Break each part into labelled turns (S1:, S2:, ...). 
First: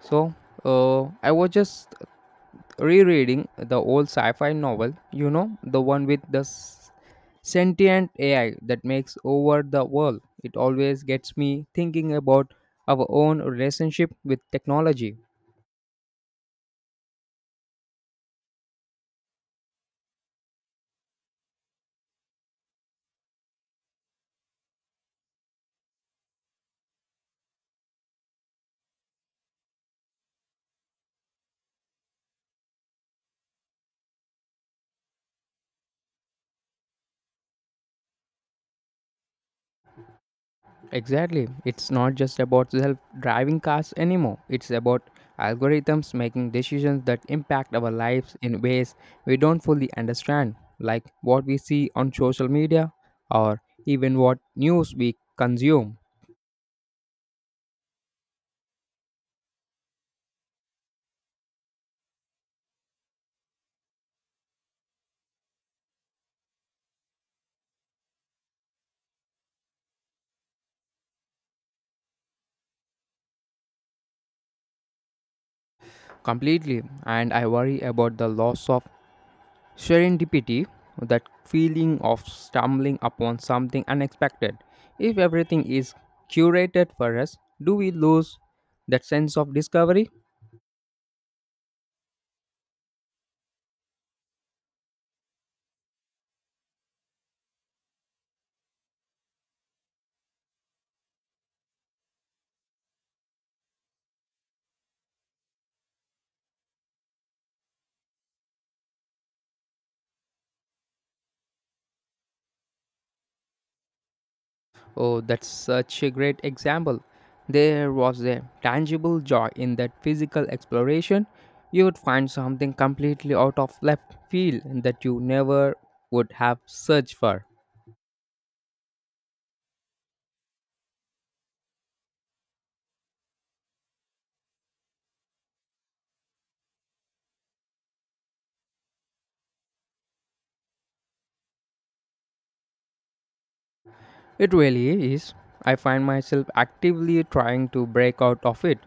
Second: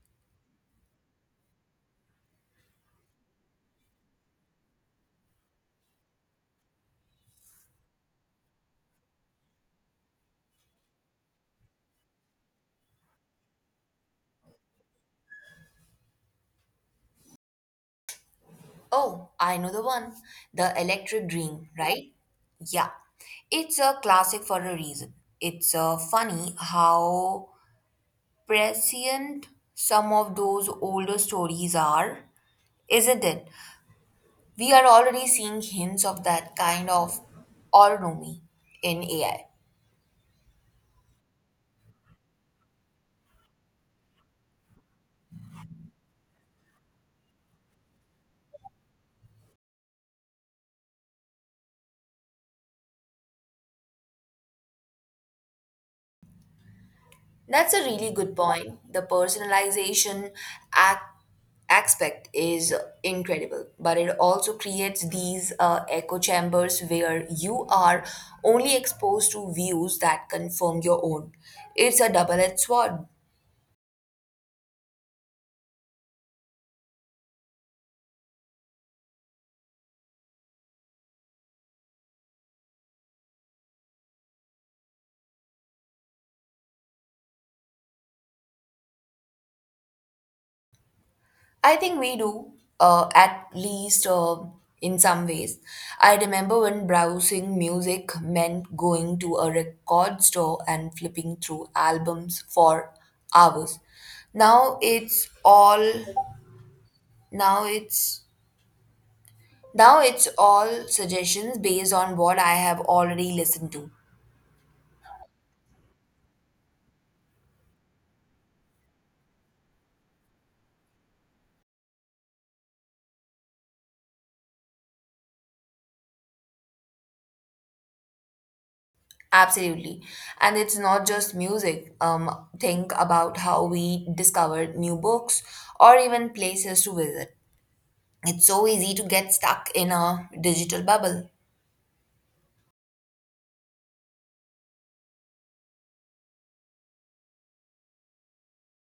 S1: So, I was just rereading the old sci fi novel, the one with the sentient AI that makes over the world. It always gets me thinking about our own relationship with technology.
S2: Oh, I know the one. The Electric Dream, right? Yeah. It's a classic for a reason. It's funny how prescient some of those older stories are, isn't it? We are already seeing hints of that kind of autonomy in AI.
S1: Exactly. It's not just about self driving cars anymore. It's about algorithms making decisions that impact our lives in ways we don't fully understand, like what we see on social media or even what news we consume
S2: That's a really good point. The personalization ac- aspect is incredible, but it also creates these echo chambers where you are only exposed to views that confirm your own. It's a double edged sword.
S1: completely. And I worry about the loss of serendipity, that feeling of stumbling upon something unexpected. If everything is curated for us, do we lose that sense of discovery?
S2: I think we do, at least in some ways. I remember when browsing music meant going to a record store and flipping through albums for hours. Now it's all now it's now it's all suggestions based on what I have already listened to.
S1: Oh, that's such a great example. There was a tangible joy in that physical exploration. You would find something completely out of left field that you never would have searched for.
S2: Absolutely. And it's not just music. Think about how we discover new books or even places to visit. It's so easy to get stuck in a digital bubble.
S1: It really is. I find myself actively trying to break out of it,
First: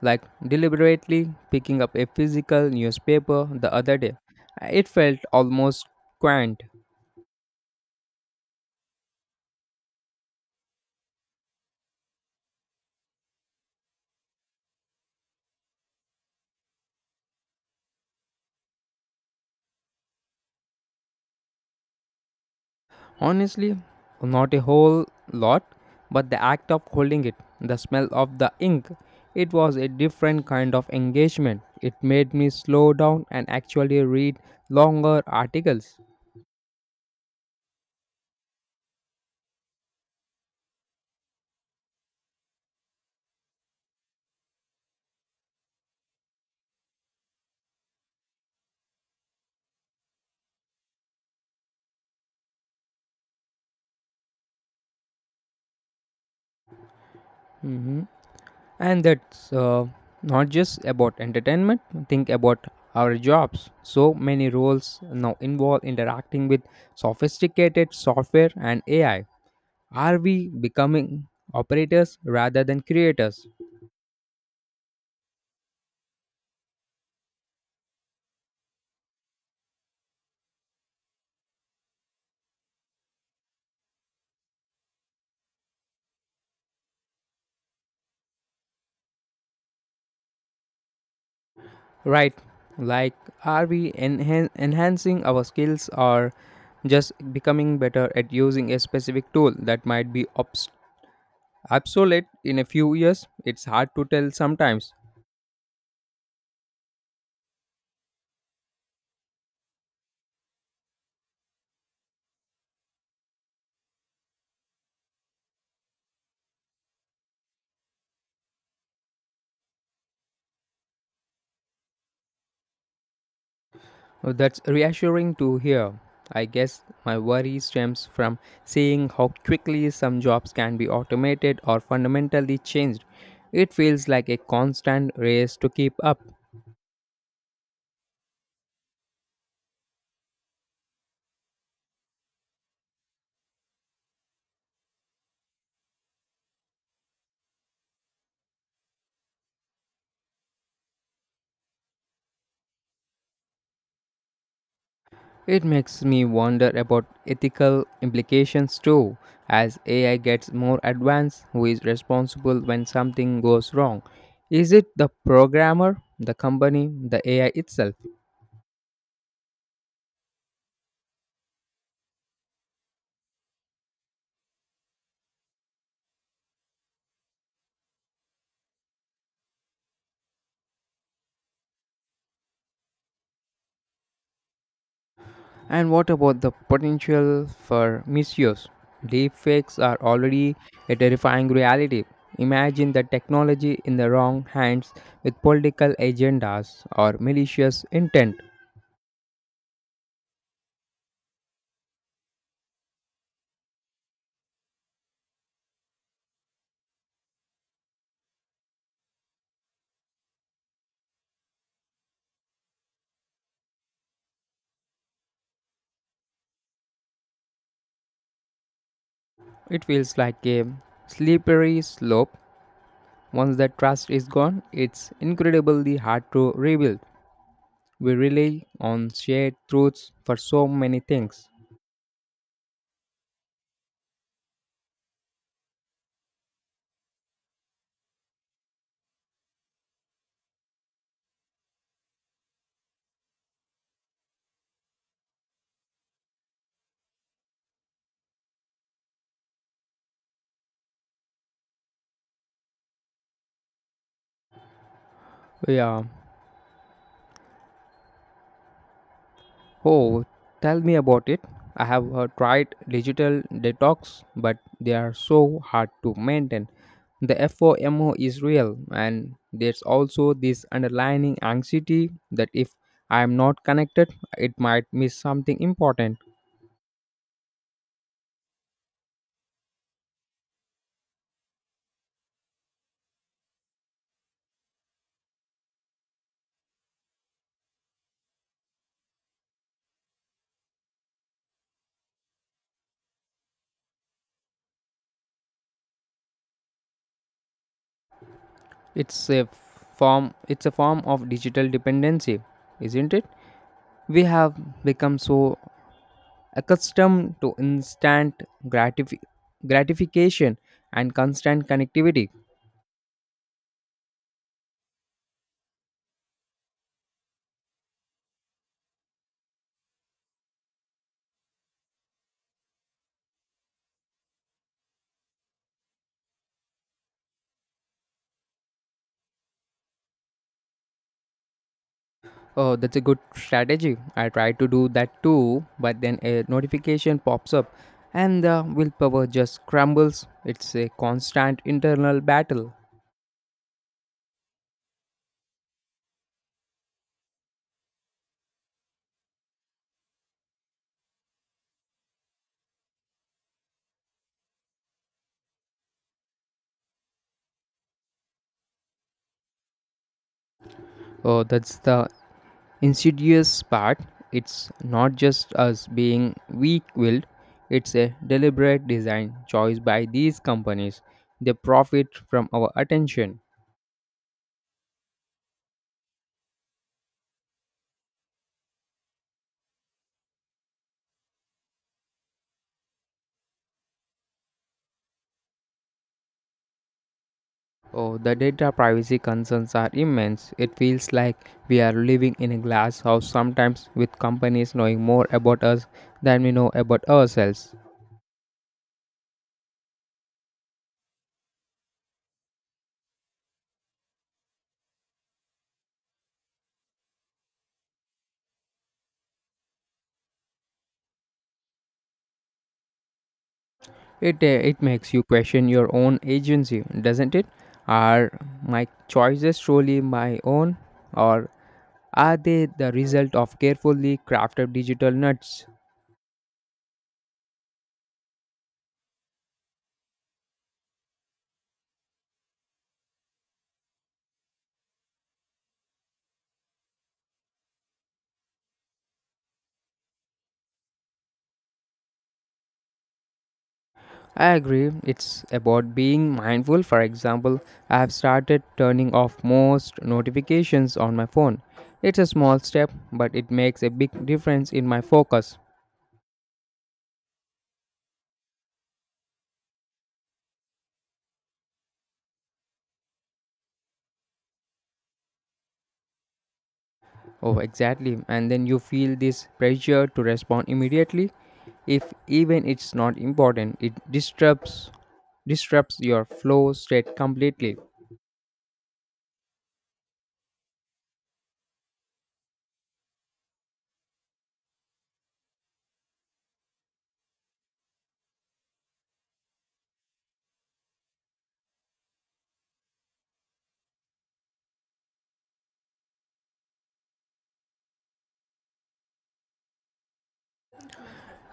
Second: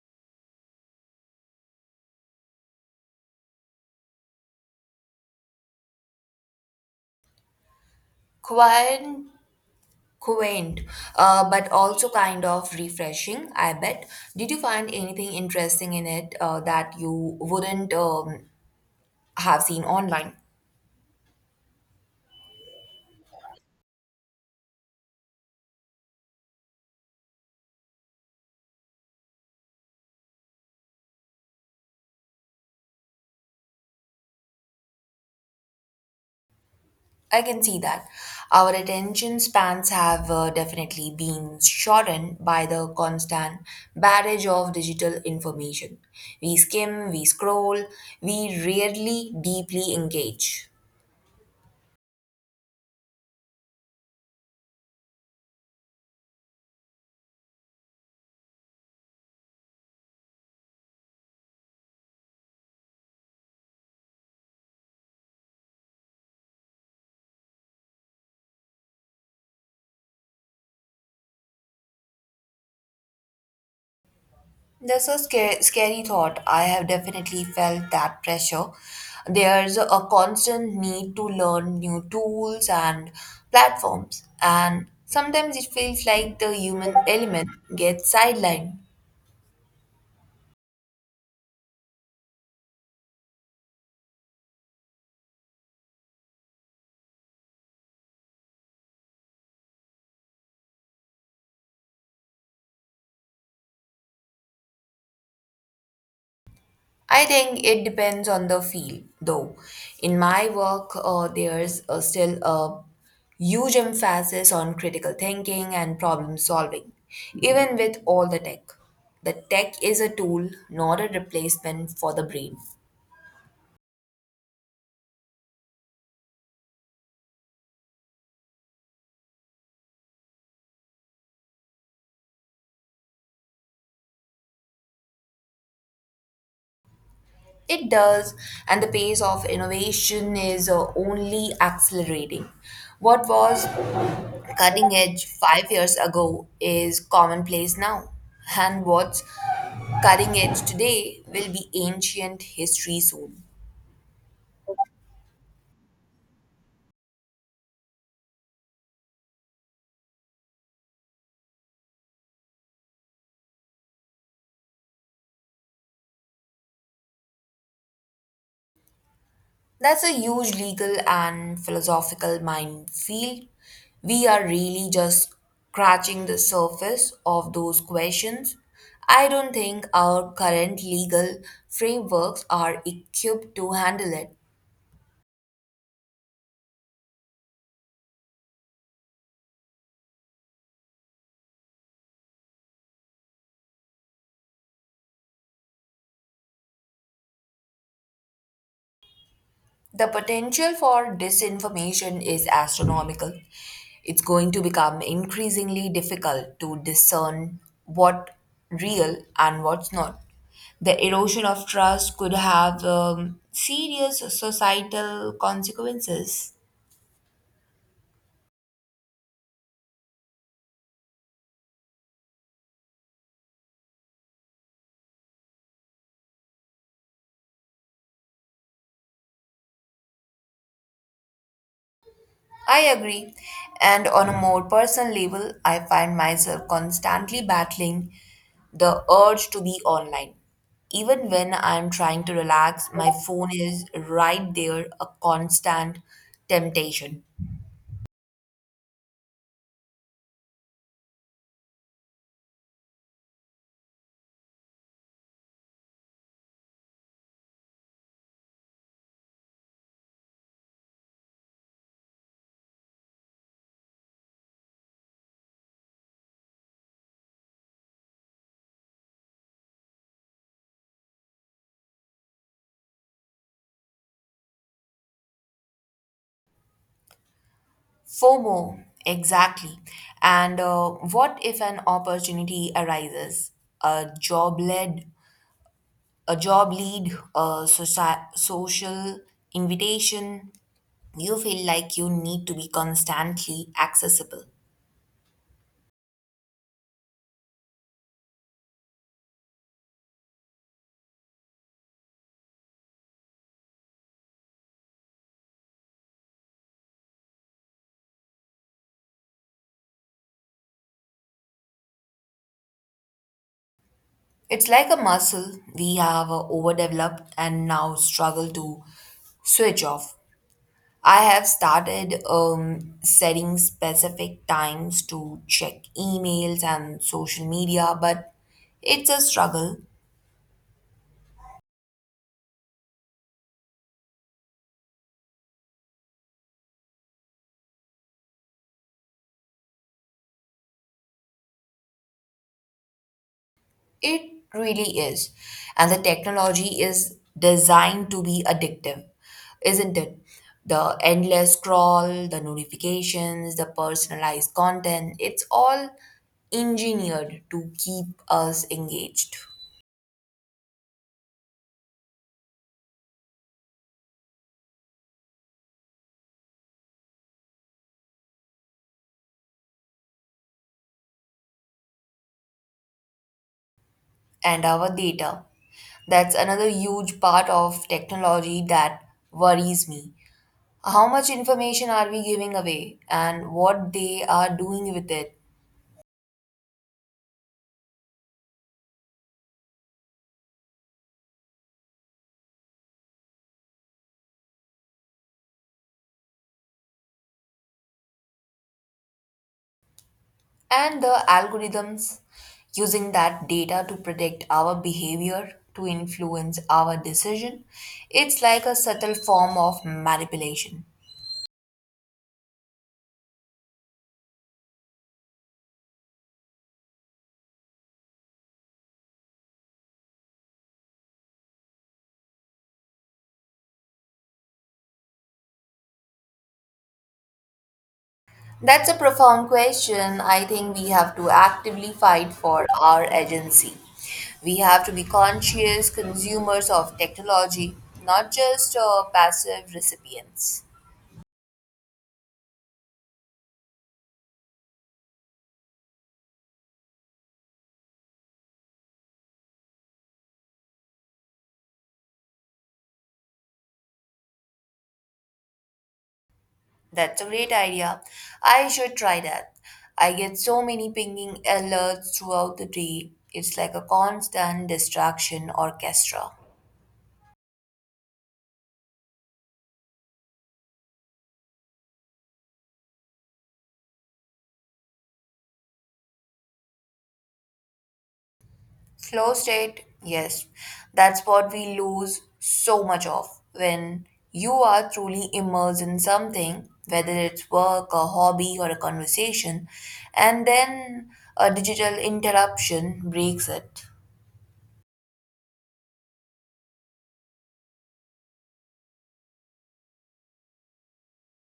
S1: like deliberately picking up a physical newspaper the other day. It felt almost quaint.
S2: Quite quaint, but also kind of refreshing, I bet. Did you find anything interesting in it that you wouldn't have seen online?
S1: Honestly, not a whole lot, but the act of holding it, the smell of the ink, it was a different kind of engagement. It made me slow down and actually read longer articles.
S2: I can see that. Our attention spans have definitely been shortened by the constant barrage of digital information. We skim, we scroll, we rarely deeply engage.
S1: Mhm. And that's not just about entertainment, think about our jobs. So many roles now involve interacting with sophisticated software and AI. Are we becoming operators rather than creators?
S2: That's a scary, scary thought. I have definitely felt that pressure. There's a constant need to learn new tools and platforms, and sometimes it feels like the human element gets sidelined.
S1: Right, like are we enhancing our skills or just becoming better at using a specific tool that might be obsolete in a few years? It's hard to tell sometimes.
S2: I think it depends on the field, though. In my work, there's still a huge emphasis on critical thinking and problem solving, even with all the tech. The tech is a tool, not a replacement for the brain.
S1: That's reassuring to hear. I guess my worry stems from seeing how quickly some jobs can be automated or fundamentally changed. It feels like a constant race to keep up.
S2: It does, and the pace of innovation is only accelerating. What was cutting edge 5 years ago is commonplace now, and what's cutting edge today will be ancient history soon.
S1: It makes me wonder about ethical implications too. As AI gets more advanced, who is responsible when something goes wrong? Is it the programmer, the company, the AI itself?
S2: That's a huge legal and philosophical minefield. We are really just scratching the surface of those questions. I don't think our current legal frameworks are equipped to handle it.
S1: And what about the potential for misuse? Deepfakes are already a terrifying reality. Imagine the technology in the wrong hands with political agendas or malicious intent.
S2: The potential for disinformation is astronomical. It's going to become increasingly difficult to discern what real and what's not. The erosion of trust could have serious societal consequences.
S1: It feels like a slippery slope. Once that trust is gone, it's incredibly hard to rebuild. We rely on shared truths for so many things.
S2: I agree. And on a more personal level, I find myself constantly battling the urge to be online. Even when I'm trying to relax, my phone is right there, a constant temptation.
S1: Yeah. Oh, tell me about it. I have tried digital detox, but they are so hard to maintain. The FOMO is real, and there's also this underlying anxiety that if I am not connected, it might miss something important.
S2: FOMO, exactly. And what if an opportunity arises? A job led, a job lead, a social invitation, you feel like you need to be constantly accessible.
S1: It's a It's a form of digital dependency, isn't it? We have become so accustomed to instant gratification and constant connectivity.
S2: It's like a muscle we have overdeveloped and now struggle to switch off. I have started setting specific times to check emails and social media, but it's a struggle.
S1: Oh, that's a good strategy. I try to do that too, but then a notification pops up and the willpower just crumbles. It's a constant internal battle.
S2: It really is. And the technology is designed to be addictive, isn't it? The endless scroll, the notifications, the personalized content, it's all engineered to keep us engaged.
S1: Oh, that's the insidious part. It's not just us being weak-willed. It's a deliberate design choice by these companies. They profit from our attention.
S2: And our data. That's another huge part of technology that worries me. How much information are we giving away and what they are doing with it?
S1: Oh, the data privacy concerns are immense. It feels like we are living in a glass house sometimes, with companies knowing more about us than we know about ourselves.
S2: And the algorithms using that data to predict our behavior, to influence our decision, it's like a subtle form of manipulation.
S1: It makes you question your own agency, doesn't it? Are my choices truly my own, or are they the result of carefully crafted digital nuts?
S2: That's a profound question. I think we have to actively fight for our agency. We have to be conscious consumers of technology, not just passive recipients.
S1: I agree, it's about being mindful. For example, I have started turning off most notifications on my phone. It's a small step, but it makes a big difference in my focus.
S2: That's a great idea. I should try that. I get so many pinging alerts throughout the day. It's like a constant distraction orchestra.
S1: Oh, exactly. And then you feel this pressure to respond immediately. If even it's not important, it disrupts your flow state completely.
S2: Flow state, yes, that's what we lose so much of when you are truly immersed in something, whether it's work, a hobby, or a conversation, and then a digital interruption breaks it.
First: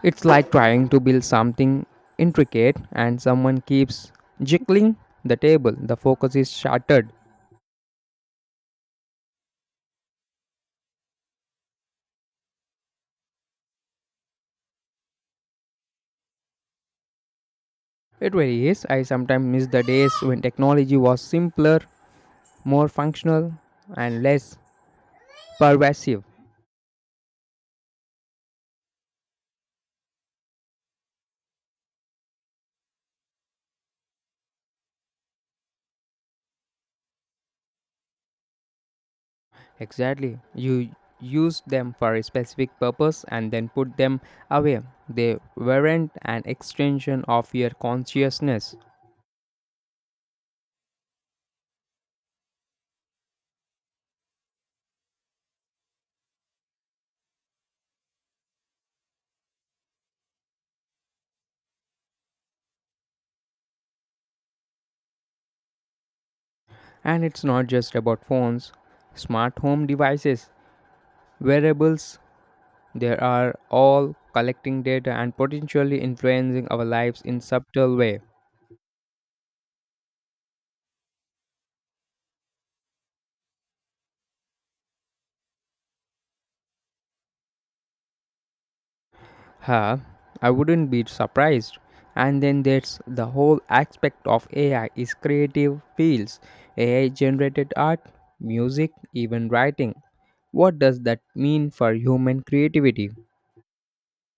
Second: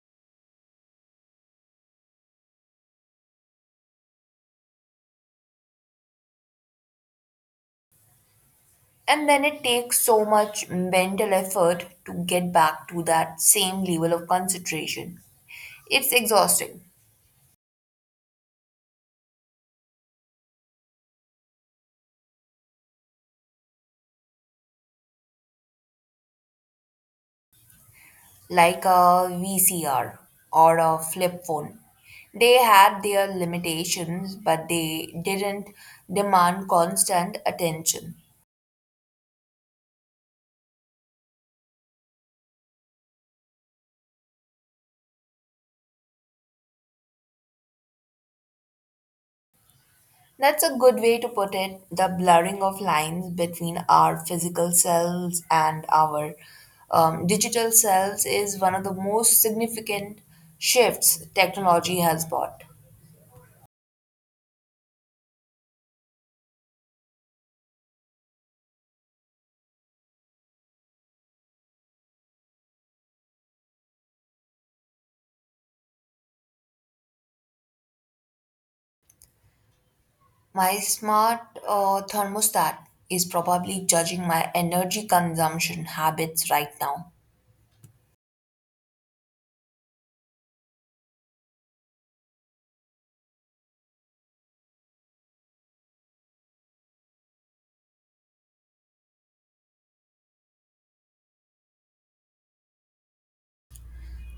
S1: It's like trying to build something intricate and someone keeps jiggling the table. The focus is shattered.
S2: And then it takes so much mental effort to get back to that same level of concentration. It's exhausting,
S1: It really is. I sometimes miss the days when technology was simpler, more functional, and less pervasive.
S2: like a VCR or a flip phone. They had their limitations, but they didn't demand constant attention.
S1: Exactly. You used them for a specific purpose and then put them away. They weren't an extension of your consciousness.
S2: That's a good way to put it. The blurring of lines between our physical selves and our digital selves is one of the most significant shifts technology has brought.
S1: And it's not just about phones, smart home devices, wearables, they are all collecting data and potentially influencing our lives in subtle way.
S2: My smart thermostat is probably judging my energy consumption habits right now.
S1: Huh? I wouldn't be surprised. And then there's the whole aspect of AI is creative fields. AI generated art, music, even writing. What does that mean for human creativity?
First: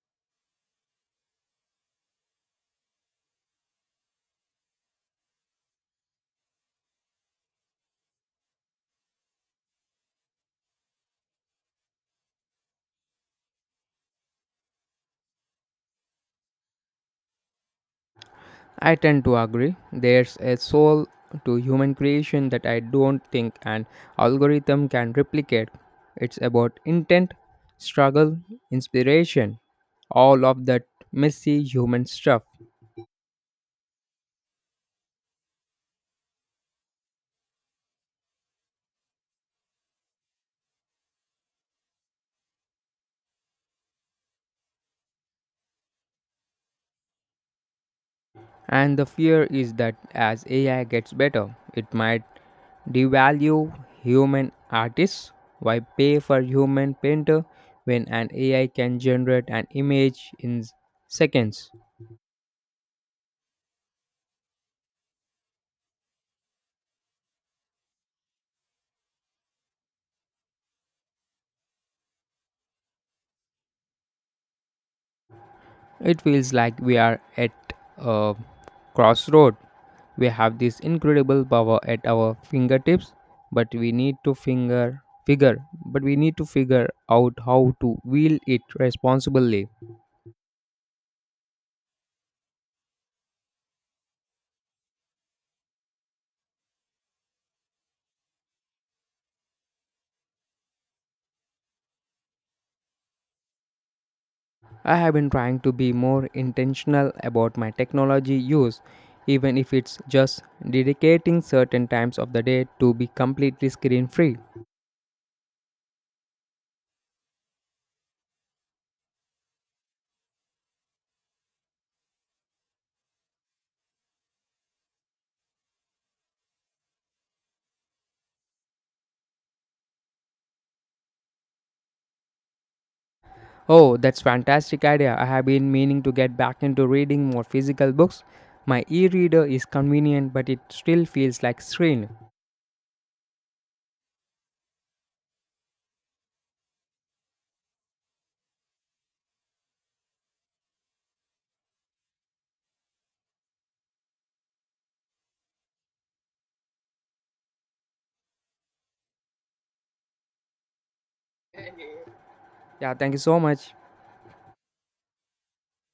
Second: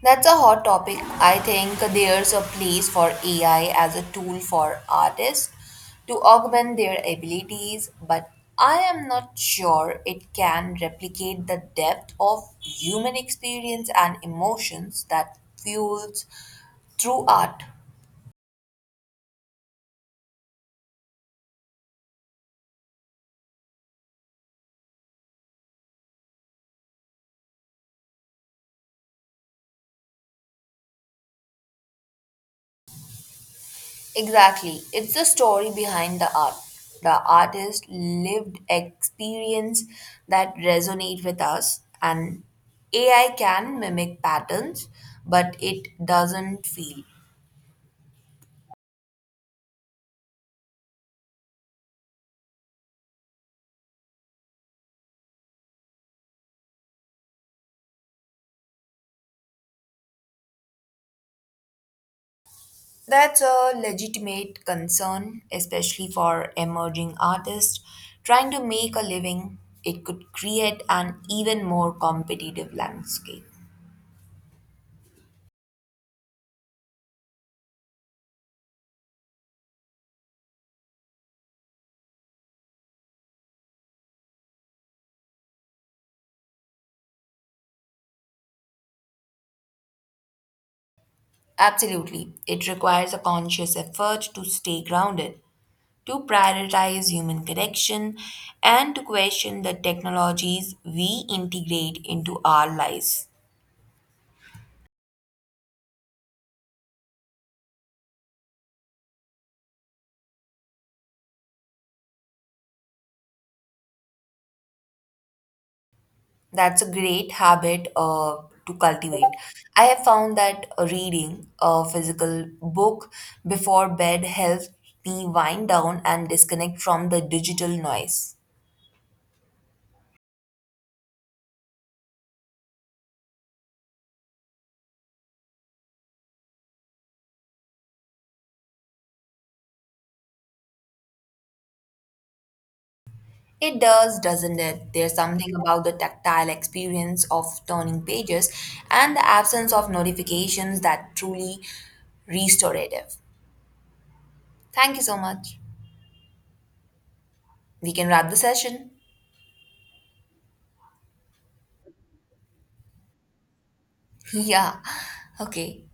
S2: That's a hot topic. I think there's a place for AI as a tool for artists to augment their abilities, but I am not sure it can replicate the depth of human experience and emotions that fuels through art.
S1: I tend to agree. There's a soul to human creation that I don't think an algorithm can replicate. It's about intent, struggle, inspiration, all of that messy human stuff.
S2: Exactly. It's the story behind the art. The artist's lived experience that resonate with us, and AI can mimic patterns, but it doesn't feel.
S1: And the fear is that as AI gets better, it might devalue human artists. Why pay for human painter when an AI can generate an image in seconds?
S2: That's a legitimate concern, especially for emerging artists trying to make a living. It could create an even more competitive landscape.
S1: It feels like we are at a crossroad. We have this incredible power at our fingertips, but we need to finger figure but we need to figure out how to wield it responsibly.
S2: Absolutely. It requires a conscious effort to stay grounded, to prioritize human connection, and to question the technologies we integrate into our lives.
S1: I have been trying to be more intentional about my technology use, even if it's just dedicating certain times of the day to be completely screen free.
S2: That's a great habit to cultivate. I have found that reading a physical book before bed helps me wind down and disconnect from the digital noise.
S1: Oh, that's fantastic idea. I have been meaning to get back into reading more physical books. My e-reader is convenient, but it still feels like screen.
S2: It does, doesn't it? There's something about the tactile experience of turning pages and the absence of notifications that truly restorative. Thank you so much. We can wrap the session.
S1: Yeah, thank you so much.
S2: Yeah. Okay.